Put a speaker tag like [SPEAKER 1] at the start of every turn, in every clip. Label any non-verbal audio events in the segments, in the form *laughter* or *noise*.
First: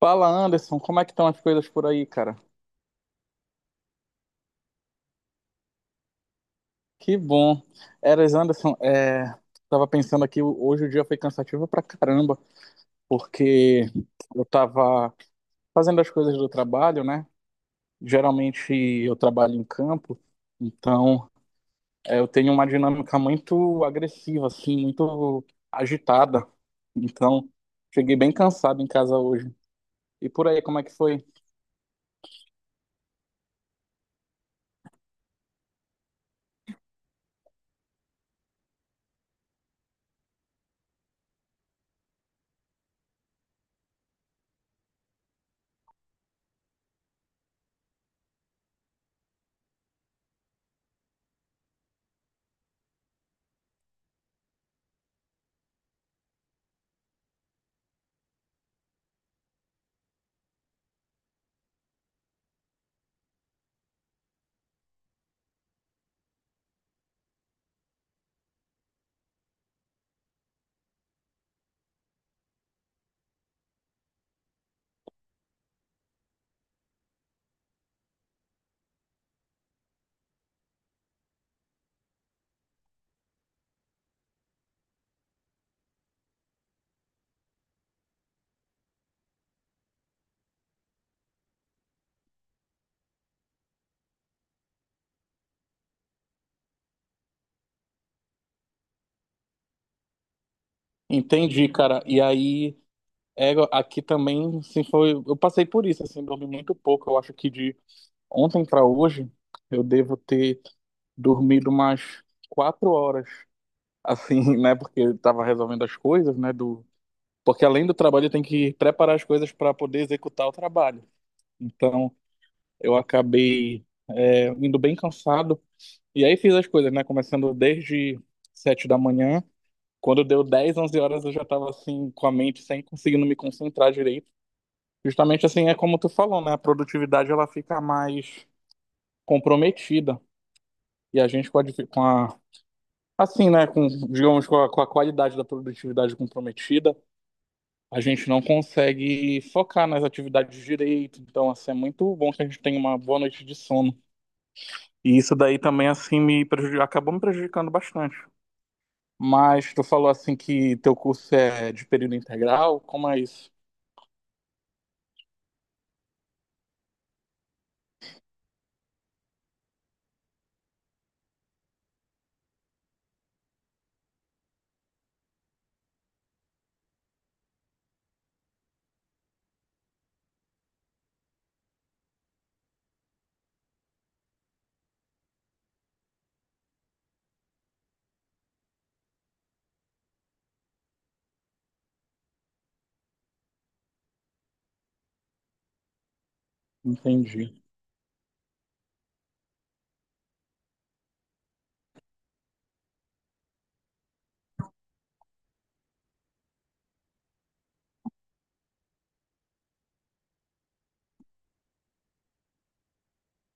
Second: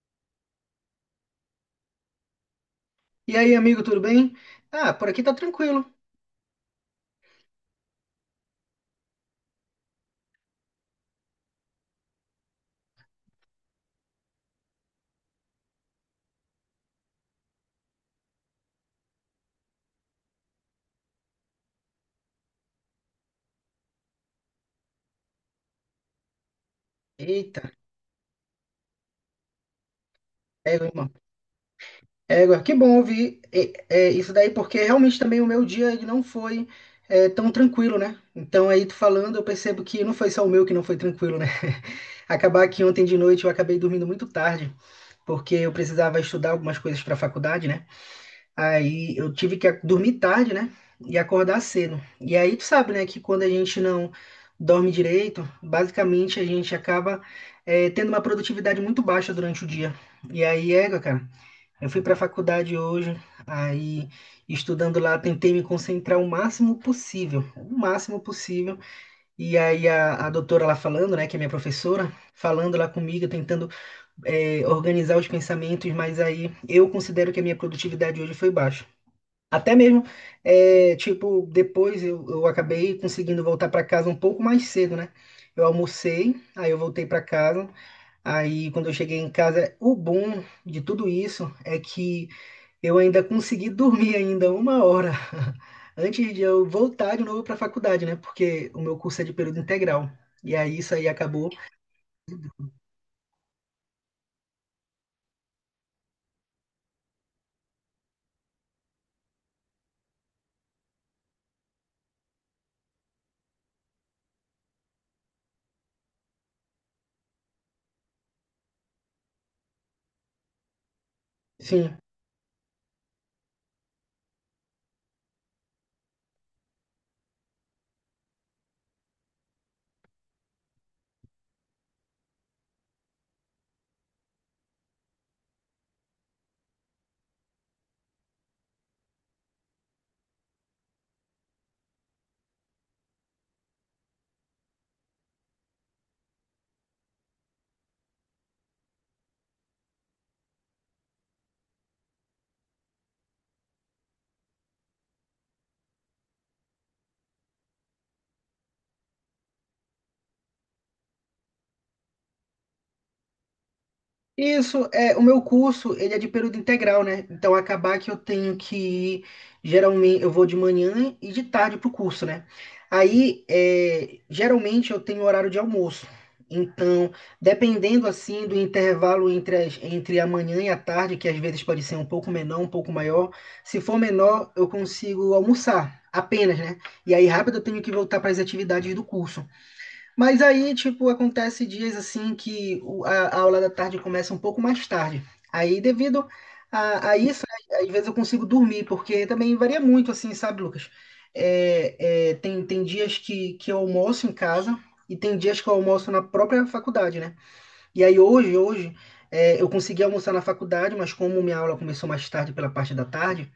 [SPEAKER 1] Fala, Anderson, como é que estão as coisas por aí, cara?
[SPEAKER 2] E aí, amigo, tudo bem? Ah, por aqui tá tranquilo.
[SPEAKER 1] Que bom. Eras, Anderson, tava pensando aqui, hoje o dia foi cansativo pra caramba, porque eu tava fazendo as coisas do trabalho, né? Geralmente eu trabalho em campo, então eu tenho uma dinâmica muito agressiva, assim, muito agitada. Então,
[SPEAKER 2] Eita,
[SPEAKER 1] cheguei bem cansado em casa hoje. E por aí, como é
[SPEAKER 2] égua,
[SPEAKER 1] que
[SPEAKER 2] irmão.
[SPEAKER 1] foi?
[SPEAKER 2] Égua, que bom ouvir isso daí, porque realmente também o meu dia ele não foi tão tranquilo, né? Então aí tu falando, eu percebo que não foi só o meu que não foi tranquilo, né? *laughs* Acabar que ontem de noite eu acabei dormindo muito tarde, porque eu precisava estudar algumas coisas para a faculdade, né? Aí eu tive que dormir tarde, né? E acordar cedo. E aí tu sabe, né, que quando a gente não dorme direito, basicamente a gente acaba tendo uma produtividade muito baixa durante o dia. E aí, égua, cara, eu fui pra faculdade hoje, aí estudando lá, tentei me concentrar o máximo possível, o máximo possível. E aí a doutora lá falando, né, que é minha professora, falando lá comigo, tentando organizar os pensamentos, mas aí eu considero que a minha produtividade hoje foi baixa. Até mesmo, é, tipo, depois eu acabei conseguindo voltar para casa um pouco mais cedo, né? Eu almocei, aí eu voltei para casa. Aí, quando eu cheguei em casa, o bom de tudo isso é que eu ainda consegui *laughs* dormir ainda uma hora *laughs* antes de eu voltar de novo para a faculdade, né? Porque o meu curso é de período integral. E aí isso aí acabou.
[SPEAKER 1] Entendi, cara. E aí. É, aqui também, assim, foi. Eu passei por isso, assim, dormi muito pouco. Eu acho que de ontem para hoje eu devo ter dormido umas 4 horas, assim, *laughs* né? Porque eu tava resolvendo as coisas, né? Do... Porque além do trabalho, eu tenho que preparar as coisas para poder executar o trabalho.
[SPEAKER 2] Sim.
[SPEAKER 1] Então, eu acabei, indo bem cansado. E aí fiz as coisas, né? Começando desde 7 da manhã. Quando deu 10, 11 horas, eu já tava assim, com a mente sem conseguindo me concentrar direito. Justamente assim, é como tu falou, né? A produtividade ela fica mais comprometida. E a gente com a, difi- com a- assim, né? Com, digamos, com a qualidade da produtividade comprometida, a gente não consegue focar nas atividades direito. Então, assim, é muito bom que a gente tenha uma boa noite de sono. E isso daí também, assim, acabou me prejudicando bastante. Mas tu falou, assim, que teu curso é de período integral? Como é isso?
[SPEAKER 2] Isso, é, o meu curso, ele é de período integral, né? Então, acabar que eu tenho que ir, geralmente, eu vou de manhã e de tarde pro curso, né? Aí, é, geralmente, eu tenho horário de almoço. Então, dependendo, assim, do intervalo entre, entre a manhã e a tarde, que às vezes pode ser um pouco menor, um pouco maior, se for menor, eu consigo almoçar apenas, né? E aí, rápido, eu tenho que voltar para as atividades do curso. Mas aí, tipo, acontece dias assim que a aula da tarde começa um pouco mais tarde. Aí, devido a isso,
[SPEAKER 1] Entendi.
[SPEAKER 2] né, às vezes eu consigo dormir, porque também varia muito, assim, sabe, Lucas? Tem, tem dias que eu almoço em casa e tem dias que eu almoço na própria faculdade, né? E aí, hoje, é, eu consegui almoçar na faculdade, mas como minha aula começou mais tarde, pela parte da tarde,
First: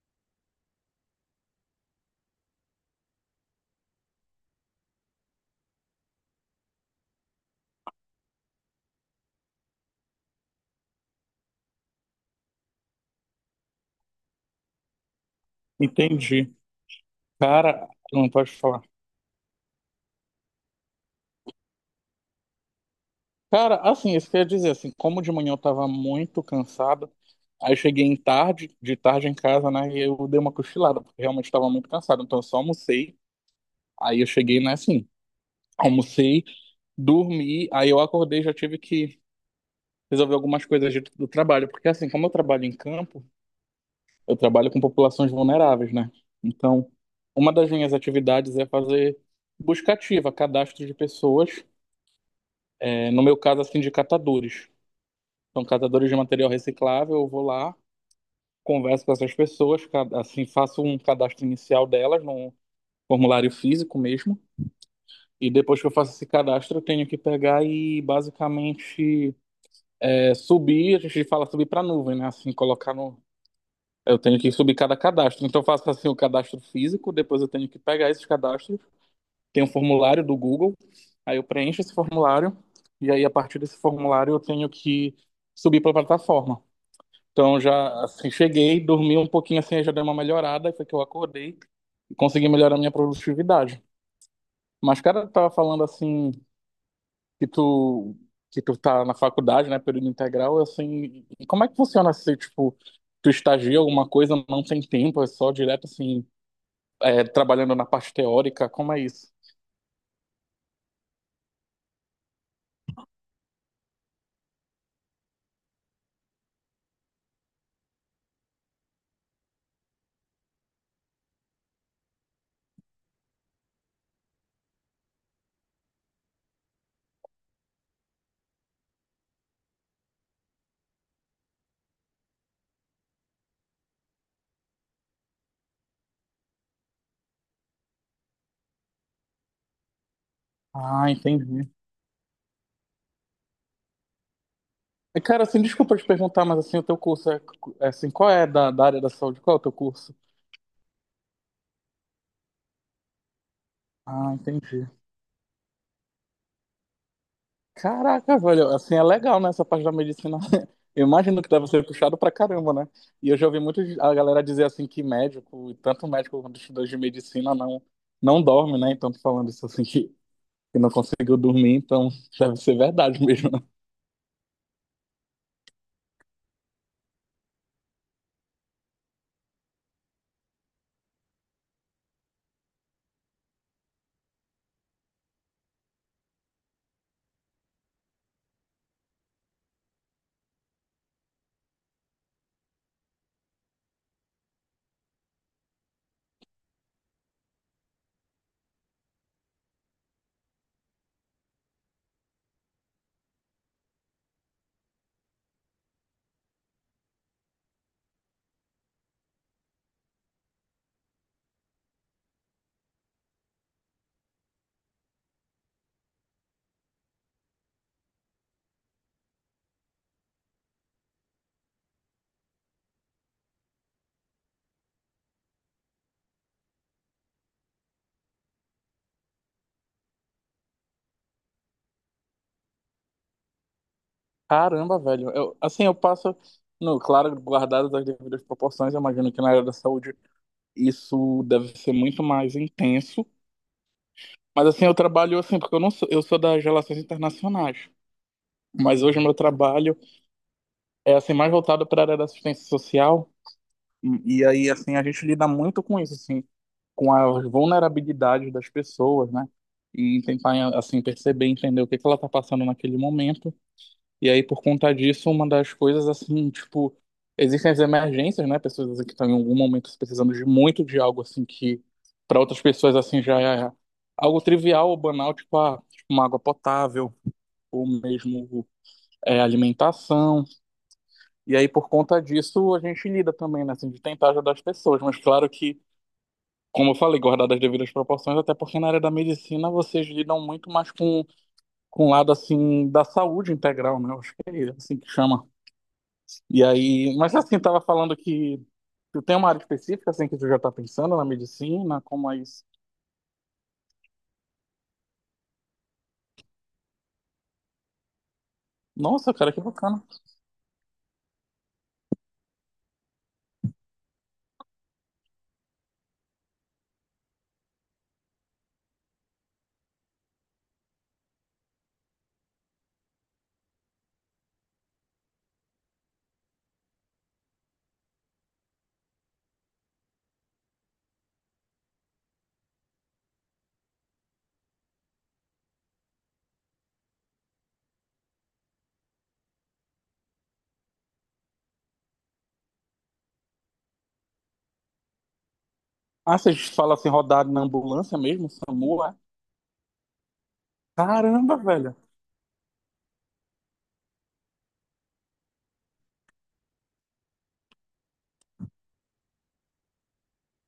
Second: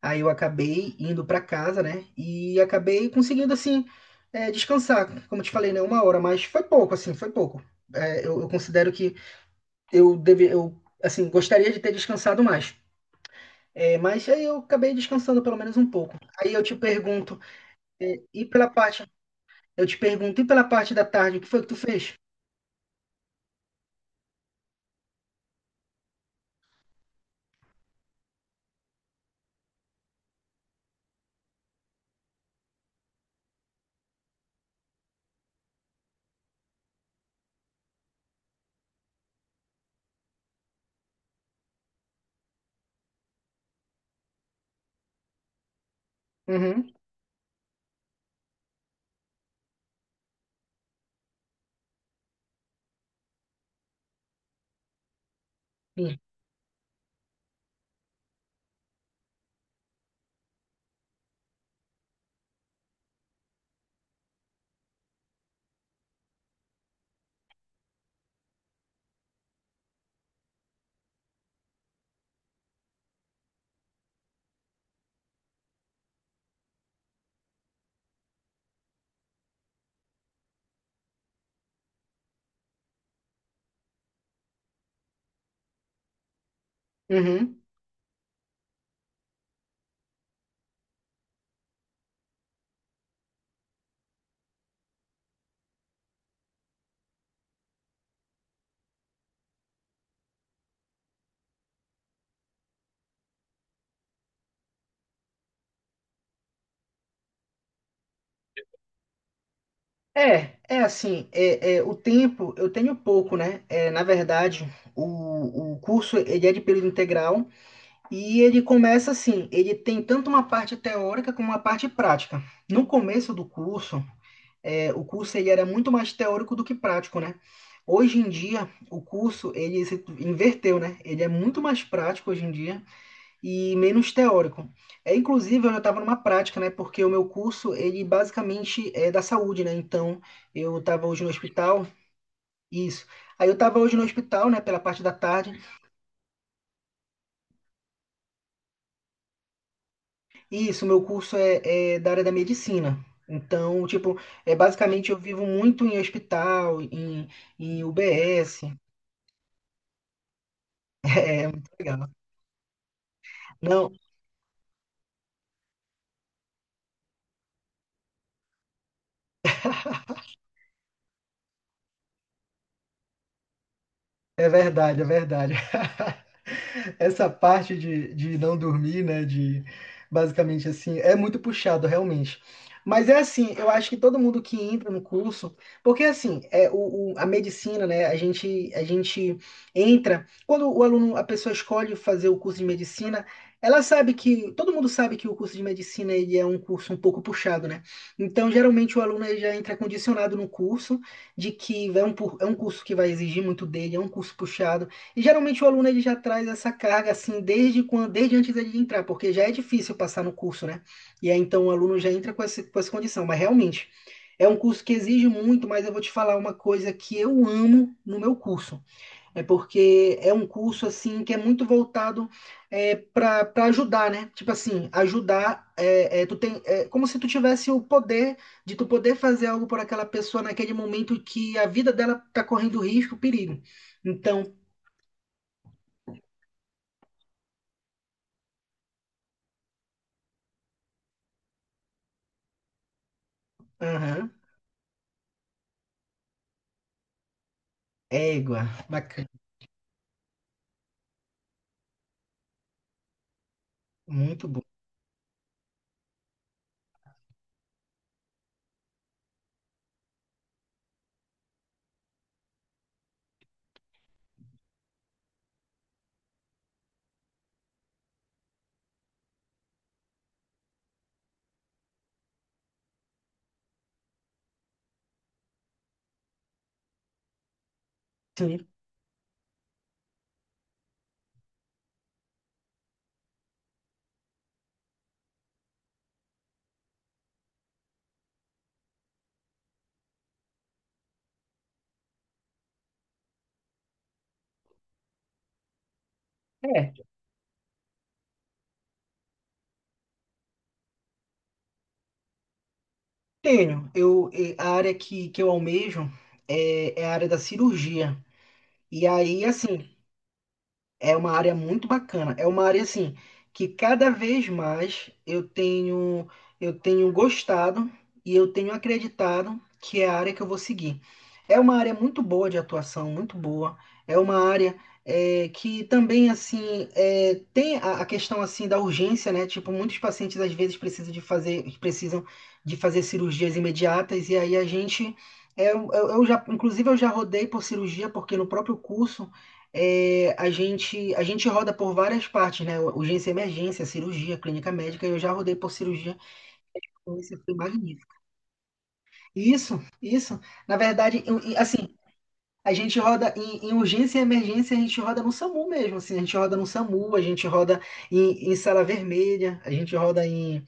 [SPEAKER 2] aí eu acabei indo para casa, né? E acabei conseguindo, assim, é, descansar. Como eu te falei, né? Uma hora, mas foi pouco, assim, foi pouco. Eu considero que eu deve, eu, assim, gostaria de ter descansado mais. É, mas aí eu acabei descansando pelo menos um pouco.
[SPEAKER 1] Entendi.
[SPEAKER 2] Aí eu te pergunto,
[SPEAKER 1] Cara,
[SPEAKER 2] é,
[SPEAKER 1] não
[SPEAKER 2] e
[SPEAKER 1] pode
[SPEAKER 2] pela
[SPEAKER 1] falar.
[SPEAKER 2] parte, eu te pergunto, e pela parte da tarde, o que foi que tu fez?
[SPEAKER 1] Cara, assim, isso quer dizer, assim, como de manhã eu tava muito cansado, aí eu cheguei em tarde, de tarde em casa, né, e eu dei uma cochilada, porque realmente tava muito cansado, então eu só almocei, aí eu cheguei, né, assim, almocei, dormi, aí eu acordei, já tive que resolver algumas coisas do trabalho, porque assim, como eu trabalho em campo, eu trabalho com populações vulneráveis, né, então
[SPEAKER 2] Uhum.
[SPEAKER 1] uma das minhas atividades é fazer busca ativa, cadastro de pessoas, é, no meu caso, assim, de catadores, são catadores de
[SPEAKER 2] Sim.
[SPEAKER 1] material reciclável, eu vou lá, converso com essas pessoas, assim, faço um cadastro inicial delas num formulário físico mesmo. E depois que eu faço esse cadastro, eu tenho que pegar e basicamente subir, a gente fala subir para a nuvem, né? Assim, colocar no. Eu tenho que subir cada cadastro. Então eu faço assim o cadastro físico, depois eu tenho que pegar esses cadastros, tem um formulário do Google, aí eu preencho esse formulário, e aí a partir desse formulário eu tenho que subir para a plataforma. Então
[SPEAKER 2] Uhum.
[SPEAKER 1] já assim, cheguei, dormi um pouquinho assim, já dei uma melhorada, aí foi que eu acordei, conseguir melhorar minha produtividade. Mas, cara, tu tava falando assim que tu tá na faculdade, né, período integral, assim, e como é que funciona se, tipo, tu estagia alguma coisa, não tem tempo, é só direto, assim, trabalhando na parte teórica, como é isso?
[SPEAKER 2] É, é assim, o tempo eu tenho pouco, né? É, na verdade, o curso ele é de período integral, e ele começa assim, ele tem tanto uma parte teórica como uma parte prática. No começo do curso, é, o curso ele era muito mais teórico do que prático, né? Hoje em dia, o curso ele se inverteu, né? Ele é muito mais prático hoje em dia e menos teórico. É, inclusive, eu já estava numa prática, né? Porque o meu curso ele basicamente é da saúde, né? Então, eu estava
[SPEAKER 1] Ah,
[SPEAKER 2] hoje no
[SPEAKER 1] entendi.
[SPEAKER 2] hospital, isso. Aí eu estava hoje no hospital, né? Pela parte da
[SPEAKER 1] E, cara,
[SPEAKER 2] tarde.
[SPEAKER 1] assim, desculpa te perguntar, mas, assim, o teu curso é, assim, qual é da área da saúde? Qual é o teu curso?
[SPEAKER 2] Isso, meu curso é da área da medicina. Então, tipo,
[SPEAKER 1] Ah,
[SPEAKER 2] é
[SPEAKER 1] entendi.
[SPEAKER 2] basicamente eu vivo muito em hospital, em, em
[SPEAKER 1] Caraca,
[SPEAKER 2] UBS.
[SPEAKER 1] velho,
[SPEAKER 2] *laughs*
[SPEAKER 1] assim é legal, né? Essa parte da medicina. *laughs* Eu
[SPEAKER 2] É
[SPEAKER 1] imagino
[SPEAKER 2] é
[SPEAKER 1] que deve
[SPEAKER 2] muito
[SPEAKER 1] ser
[SPEAKER 2] legal.
[SPEAKER 1] puxado pra caramba, né? E eu já ouvi muito
[SPEAKER 2] Não,
[SPEAKER 1] a galera dizer assim que médico, e tanto médico quanto estudante de medicina, não, não dorme, né? Então, tô falando isso assim que não conseguiu dormir, então *laughs* deve ser verdade mesmo, né?
[SPEAKER 2] é verdade, é verdade. *laughs* Essa parte de não dormir, né? De basicamente assim, é muito puxado realmente. Mas é assim, eu acho que todo mundo que entra no curso, porque assim, é a medicina, né? A gente entra, quando o aluno, a pessoa escolhe fazer o curso de medicina, ela sabe que, todo mundo sabe que o curso de medicina ele é um curso um pouco puxado, né? Então, geralmente o aluno ele já entra condicionado no curso de que é é um curso que vai exigir muito dele, é um curso puxado. E geralmente o aluno ele já traz essa carga assim desde quando, desde antes dele entrar, porque já é difícil passar no curso, né? E aí então o aluno já entra com com essa condição. Mas realmente é um curso que exige muito, mas eu vou te falar uma coisa que eu amo no meu curso. É porque é um curso assim que é muito voltado é, para ajudar, né? Tipo assim, ajudar. Tu tem, é como se tu tivesse o poder de tu poder fazer algo por aquela pessoa naquele momento que a vida dela tá correndo risco, perigo. Então,
[SPEAKER 1] Caramba, velho. Eu, assim, eu passo, no, claro, guardado das devidas proporções, eu imagino que na área da saúde isso deve ser muito mais intenso.
[SPEAKER 2] aham,
[SPEAKER 1] Mas assim, eu trabalho assim, porque eu não sou, eu sou das Relações Internacionais.
[SPEAKER 2] égua,
[SPEAKER 1] Mas hoje o
[SPEAKER 2] bacana,
[SPEAKER 1] meu trabalho é assim mais voltado para a área da assistência social, e
[SPEAKER 2] muito bom.
[SPEAKER 1] aí assim a gente lida muito com isso assim, com as vulnerabilidades das pessoas, né, e tentar assim perceber, entender o que que ela está passando naquele momento. E aí, por conta disso, uma das coisas assim, tipo, existem as emergências, né, pessoas assim, que estão em algum momento precisando de muito de algo assim que para outras pessoas assim já é algo trivial ou banal, tipo, ah, tipo uma água potável ou mesmo
[SPEAKER 2] Sim.
[SPEAKER 1] alimentação. E aí, por conta disso, a gente lida também, né, assim, de tentar ajudar as pessoas. Mas claro que, como eu falei, guardar as devidas proporções, até porque na área da medicina vocês lidam muito mais com o lado, assim, da saúde integral, né? Eu acho que é assim que chama. E
[SPEAKER 2] É,
[SPEAKER 1] aí, mas assim, tava falando que tu tem uma área específica, assim, que tu já tá pensando na medicina, como é isso?
[SPEAKER 2] tenho. Eu, eh, a área que eu almejo é a área da cirurgia. E
[SPEAKER 1] Nossa,
[SPEAKER 2] aí,
[SPEAKER 1] cara, que
[SPEAKER 2] assim,
[SPEAKER 1] bacana.
[SPEAKER 2] é uma área muito bacana. É uma área assim que cada vez mais eu tenho gostado e eu tenho acreditado que é a área que eu vou seguir. É uma área muito boa de atuação, muito boa. É uma área é, que também assim é, tem a questão assim da urgência, né? Tipo, muitos pacientes às vezes precisam de fazer cirurgias imediatas e aí a gente eu já inclusive eu já rodei por cirurgia porque no próprio curso é, a gente roda por várias partes, né? Urgência e emergência, cirurgia, clínica médica, e eu já rodei por cirurgia,
[SPEAKER 1] Ah, vocês falam assim,
[SPEAKER 2] então isso
[SPEAKER 1] rodar
[SPEAKER 2] foi
[SPEAKER 1] na
[SPEAKER 2] magnífico.
[SPEAKER 1] ambulância mesmo, SAMU, é?
[SPEAKER 2] Isso, isso. Na verdade, e,
[SPEAKER 1] Caramba,
[SPEAKER 2] assim,
[SPEAKER 1] velho.
[SPEAKER 2] a gente roda em, em urgência e emergência, a gente roda no SAMU mesmo, assim, a gente roda no SAMU, a gente roda em, em sala vermelha, a gente roda em,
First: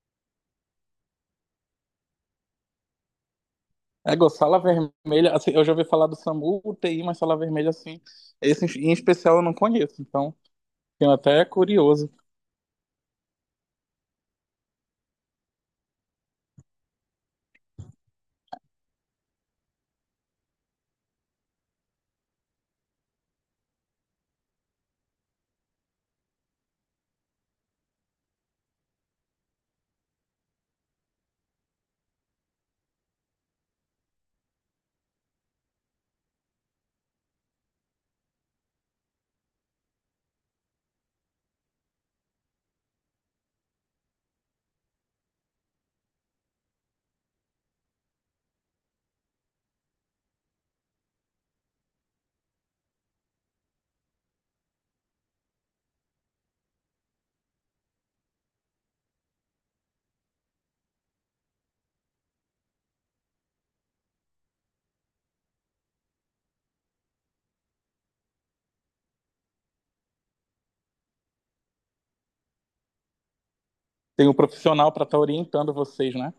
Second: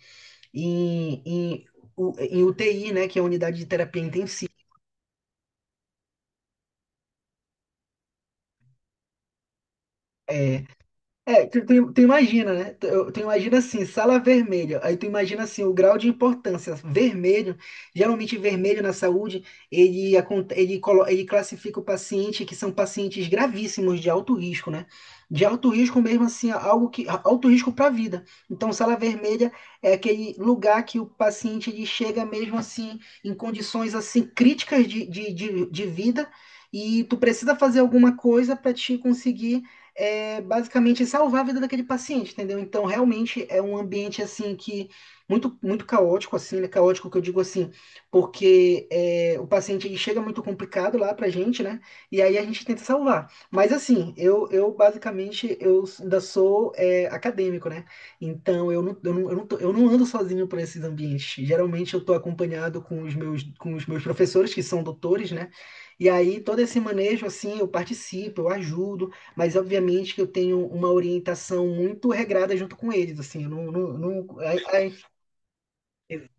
[SPEAKER 2] em, em UTI, né? Que é a unidade de terapia
[SPEAKER 1] É, Gô,
[SPEAKER 2] intensiva.
[SPEAKER 1] sala vermelha, assim, eu já ouvi falar do SAMU, UTI, mas sala vermelha, assim, esse em especial eu não conheço, então
[SPEAKER 2] É,
[SPEAKER 1] fiquei até
[SPEAKER 2] É, tu
[SPEAKER 1] curioso.
[SPEAKER 2] imagina, né? Tu imagina assim, sala vermelha. Aí tu imagina assim, o grau de importância. Vermelho, geralmente vermelho na saúde, ele, acon- ele, colo- ele classifica o paciente que são pacientes gravíssimos de alto risco, né? De alto risco mesmo assim, algo que alto risco para a vida. Então, sala vermelha é aquele lugar que o paciente ele chega mesmo assim em condições assim críticas de vida e tu precisa fazer alguma coisa para te conseguir é basicamente salvar a vida daquele paciente, entendeu? Então, realmente é um ambiente assim que muito muito caótico assim, né? Caótico que eu digo assim, porque é, o paciente ele chega muito complicado lá pra gente, né? E aí a gente tenta salvar. Mas assim, eu basicamente eu ainda sou é, acadêmico, né? Então eu não, eu não ando sozinho para esses ambientes. Geralmente eu tô acompanhado com os meus professores que são doutores, né? E aí todo esse manejo assim, eu participo, eu ajudo. Mas obviamente que eu tenho uma orientação muito regrada junto com eles, assim, eu não, não,
[SPEAKER 1] Tem um
[SPEAKER 2] não- é- é-
[SPEAKER 1] profissional para estar orientando vocês,
[SPEAKER 2] ex-
[SPEAKER 1] né?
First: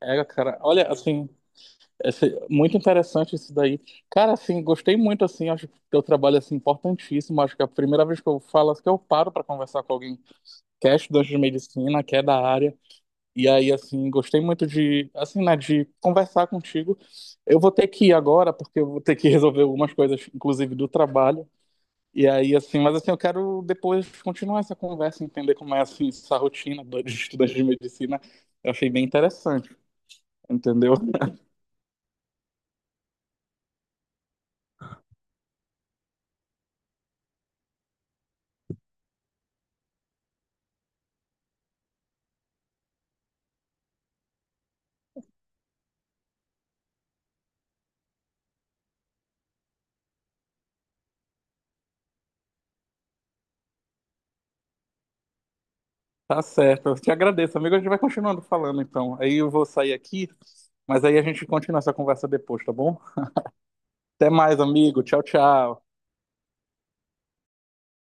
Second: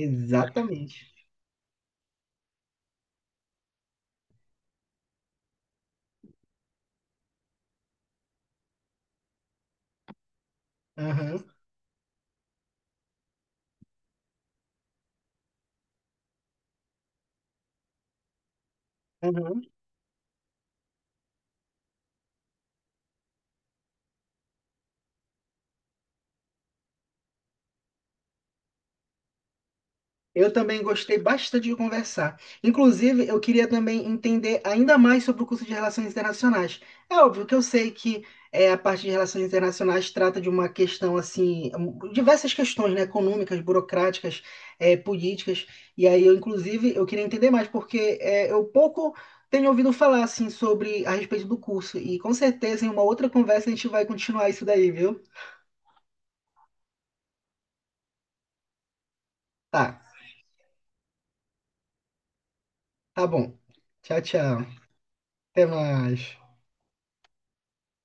[SPEAKER 1] É, cara, olha, assim, muito interessante isso daí. Cara, assim, gostei muito, assim, acho que teu trabalho, assim, importantíssimo, acho que é a primeira vez que eu falo, assim, que eu paro para conversar com alguém que é estudante de
[SPEAKER 2] Aham,
[SPEAKER 1] medicina, que é da área. E aí, assim, gostei muito de, assim, né, de conversar contigo. Eu vou ter que ir agora, porque eu vou ter que *laughs* resolver
[SPEAKER 2] aham.
[SPEAKER 1] algumas coisas, inclusive do trabalho. E aí, assim, mas assim, eu quero depois continuar essa conversa, entender como é, assim, essa rotina de estudante de medicina. Eu achei bem interessante,
[SPEAKER 2] Eu também
[SPEAKER 1] entendeu?
[SPEAKER 2] gostei
[SPEAKER 1] *laughs*
[SPEAKER 2] bastante de conversar. Inclusive, eu queria também entender ainda mais sobre o curso de Relações Internacionais. É óbvio que eu sei que é, a parte de Relações Internacionais trata de uma questão assim, um, diversas questões, né, econômicas, burocráticas, é, políticas. E aí, eu, inclusive, eu queria entender mais, porque é, eu pouco tenho ouvido falar assim sobre a respeito do curso. E com certeza, em uma outra conversa, a gente vai continuar isso daí, viu?
[SPEAKER 1] Tá certo. Eu te agradeço, amigo. A gente vai continuando falando, então. Aí eu vou
[SPEAKER 2] Tá,
[SPEAKER 1] sair aqui, mas aí a gente continua essa conversa depois, tá bom?
[SPEAKER 2] tá bom. Tchau,
[SPEAKER 1] Até
[SPEAKER 2] tchau.
[SPEAKER 1] mais, amigo. Tchau,
[SPEAKER 2] Até
[SPEAKER 1] tchau.
[SPEAKER 2] mais.